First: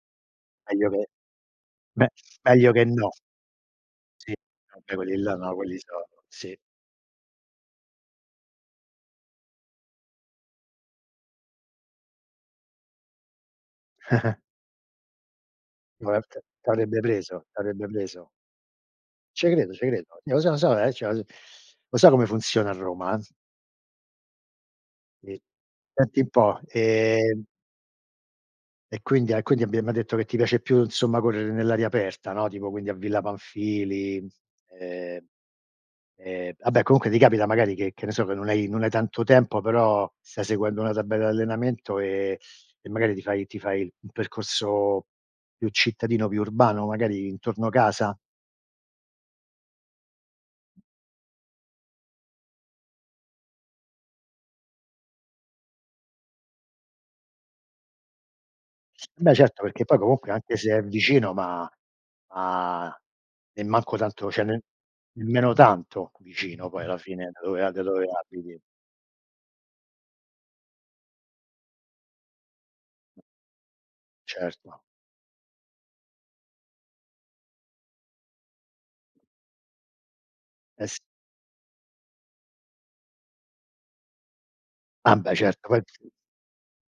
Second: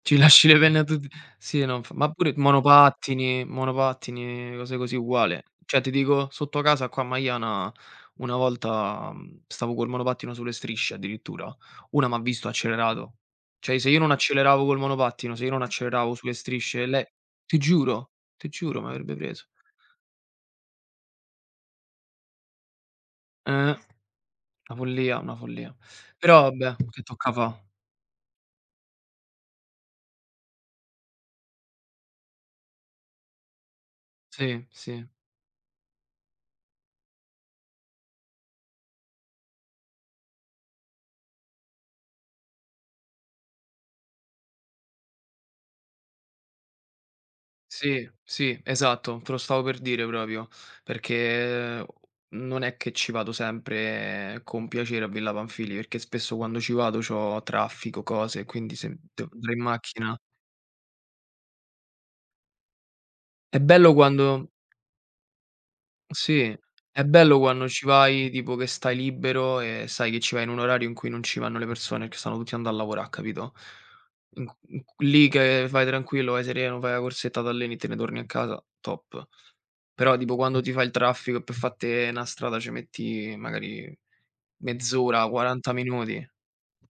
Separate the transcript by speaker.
Speaker 1: Ci lasci le penne a
Speaker 2: Meglio che
Speaker 1: tutti. Sì, non f
Speaker 2: beh,
Speaker 1: ma pure
Speaker 2: meglio che no.
Speaker 1: monopattini monopattini,
Speaker 2: Sì,
Speaker 1: mhmm, cose
Speaker 2: vabbè
Speaker 1: così
Speaker 2: quelli là so
Speaker 1: uguale.
Speaker 2: no quelli
Speaker 1: Cioè ti
Speaker 2: so
Speaker 1: dico
Speaker 2: sì.
Speaker 1: sotto casa qua a Maiana una volta, mhmm, stavo col monopattino sulle strisce addirittura, una m'ha visto e ha accelerato. Cioè se io non acceleravo col monopattino, se io non acceleravo sulle
Speaker 2: Molte
Speaker 1: strisce,
Speaker 2: t'avrebbe
Speaker 1: le
Speaker 2: preso,
Speaker 1: ti
Speaker 2: t'avrebbe
Speaker 1: giuro,
Speaker 2: preso.
Speaker 1: ti giuro m'avrebbe preso.
Speaker 2: Ce credo, ce credo. Io Io so, lo so, che c'ho l lo so come funziona a Roma, eh.
Speaker 1: Eh! Una follia, una
Speaker 2: Sì.
Speaker 1: follia.
Speaker 2: Senti
Speaker 1: Però
Speaker 2: un po'
Speaker 1: vabbè, che tocca
Speaker 2: ehm
Speaker 1: fa?
Speaker 2: e quindi e quindi abbiamo detto che ti piace più insomma correre nell'aria aperta, no, tipo quindi a Villa Panfili,
Speaker 1: Sì, sì.
Speaker 2: ehm, ehm, vabbè comunque ti capita magari che che ne so che non hai non hai tanto tempo però stai seguendo una tabella d'allenamento e e magari ti fai ti fai il percorso più cittadino, più urbano, magari intorno
Speaker 1: Sì,
Speaker 2: casa?
Speaker 1: sì, esatto. Te lo stavo per dire proprio, perché non è che ci vado sempre con piacere a Villa Panfili, perché spesso quando ci vado c'ho traffico, cose e quindi se de
Speaker 2: Beh
Speaker 1: dr
Speaker 2: certo,
Speaker 1: in
Speaker 2: perché poi
Speaker 1: macchina.
Speaker 2: comunque anche se è vicino, ma ha
Speaker 1: È
Speaker 2: e
Speaker 1: bello
Speaker 2: manco tanto cioè
Speaker 1: quando
Speaker 2: ne nemmeno tanto
Speaker 1: Sì,
Speaker 2: vicino poi alla
Speaker 1: è
Speaker 2: fine
Speaker 1: bello
Speaker 2: da dove
Speaker 1: quando
Speaker 2: a da
Speaker 1: ci
Speaker 2: dove
Speaker 1: vai tipo
Speaker 2: abiti.
Speaker 1: che stai libero e sai che ci vai in un orario in cui non ci vanno le persone, perché stanno tutti andando a lavora capito, in q
Speaker 2: Certo.
Speaker 1: in q lì che vai tranquillo, vai sereno, fai na' corsetta, t'alleni e te ne torni a casa, top. Però tipo quando ti
Speaker 2: Eh,
Speaker 1: fai il
Speaker 2: sì.
Speaker 1: traffico per fatte una strada, ce metti magari
Speaker 2: Ah
Speaker 1: mezz'ora,
Speaker 2: beh, certo
Speaker 1: 40
Speaker 2: poi
Speaker 1: minuti.